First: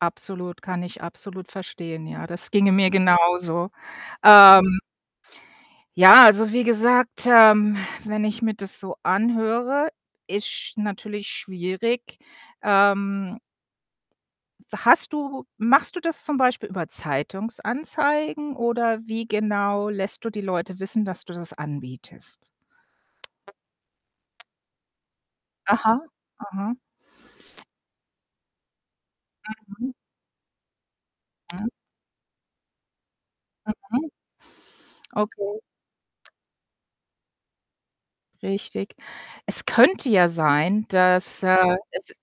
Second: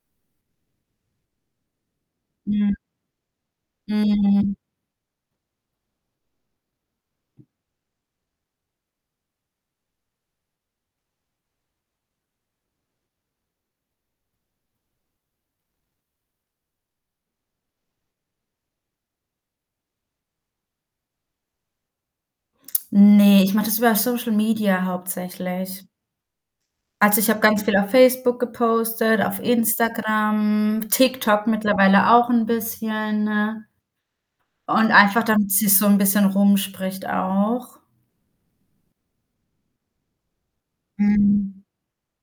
Absolut, kann ich absolut verstehen, ja. Das ginge Mhm. mir genauso. Mhm. Ähm ja, also wie gesagt, ähm, wenn ich mir das so anhöre, ist sch natürlich schwierig. Ähm We hast du machst du das zum Beispiel über Zeitungsanzeigen oder wie genau lässt du die Leute wissen, dass du das anbietest? Ne, ich mache das über Social Media hauptsächlich. Aha, aha. Also, ich habe ganz viel auf Facebook gepostet, auf Mhm. Instagram, TikTok [unintelligible] mittlerweile auch 'n bisschen Mhm. und einfach, Okay. damit sich's so 'n bisschen rumspricht auch. Richtig. Es könnte ja sein, dass, Mhm. äh, es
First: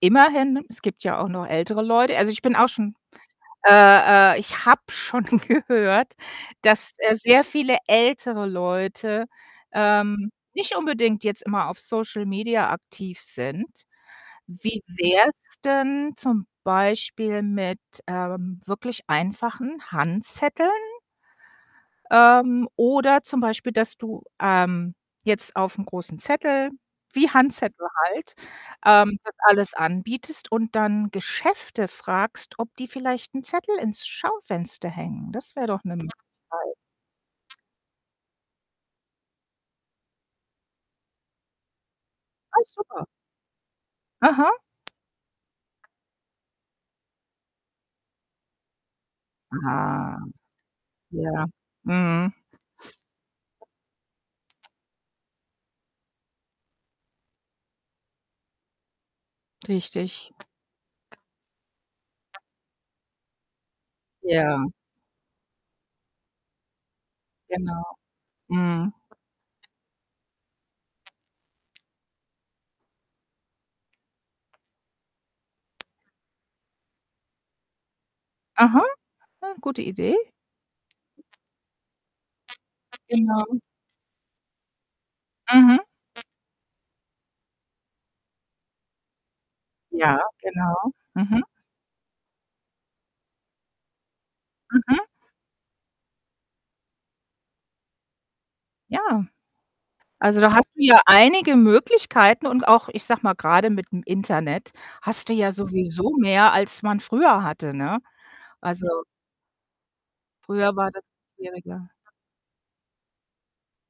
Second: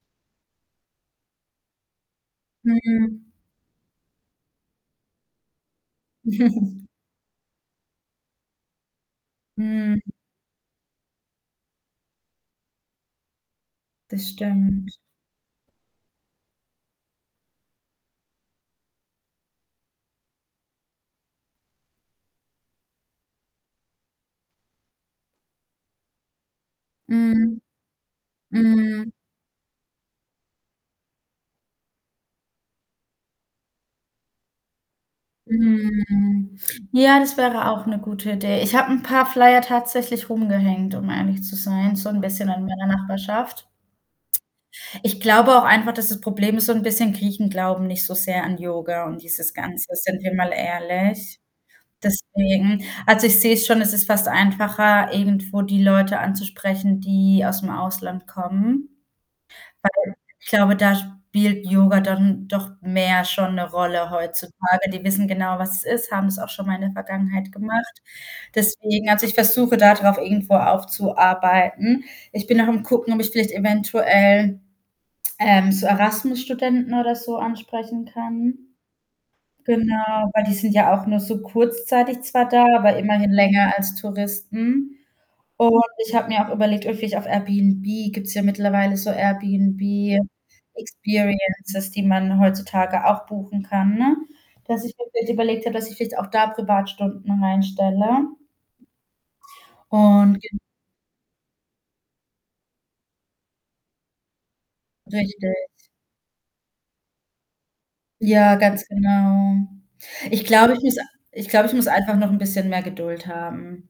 immerhin es gibt ja auch noch ältere Leute also, ich bin auch schon Mhm. äh äh, ich habe schon gehört, dass, äh, sehr viele ältere Leute, Mhm. ähm, nicht unbedingt jetzt immer auf Social Media aktiv sind. Das Wie stimmt. wär's denn zum Beispiel mit, ähm, mit wirklich einfachen Handzetteln? Ähm, oder zum Beispiel, dass du, ähm, jetzt aufm großen Zettel wie Mhm. Handzettel halt, Mhm. ähm, das alles anbietest und dann Geschäfte fragst, ob die vielleicht 'n Zettel ins Schaufenster hängen. Das wär doch 'ne Möglichkeit. Mhm. Ja, das wäre auch 'ne gute Idee. Ich habe 'n paar Flyer tatsächlich rumgehängt, um ehrlich zu sein, so 'n bisschen Ah, in meiner super. Nachbarschaft. Aha. Ich glaube auch einfach, dass das Problem ist, so 'n bisschen Griechen glauben nicht so sehr an Yoga und dieses Ganze, Ah, sind wir mal ehrlich. ja, mhm. Deswegen also, ich sehe es schon, es ist fast einfacher, irgendwo die Leute anzusprechen, die ausm Ausland kommen, weil Richtig. ich glaube, da spielt Yoga dann doch mehr schon 'ne Rolle Ja. heutzutage. Die wissen genau, was es ist, haben's auch schon mal in der Vergangenheit Genau. gemacht. Mhm. Deswegen also, ich versuche da drauf irgendwo aufzuarbeiten. Ich bin noch am Gucken, ob ich vielleicht eventuell, ähm, so Erasmus-Studenten oder so ansprechen kann. Aha, gute Idee. Genau, weil die sind ja auch nur so kurzzeitig zwar da, aber immerhin Genau. länger als Touristen und Mhm. ich habe mir auch überlegt, ob ich auf Airbnb gibt's ja mittlerweile so Ja, Airbnb genau. Mhm. Experiences, die man heutzutage auch buchen kann, ne? Dass ich Mhm. wirklich überlegt habe, dass ich vielleicht auch da Privatstunden reinstelle. Ja, Und also, da gen hast du ja einige Möglichkeiten und auch, ich sage mal, grade mit'm Internet hast du ja Richtig. sowieso mehr, als man früher hatte, ne? Ja, Also ganz genau. Ich glaube, früher ich war muss das ich glaube, ich muss schwieriger. einfach noch 'n bisschen mehr Geduld haben.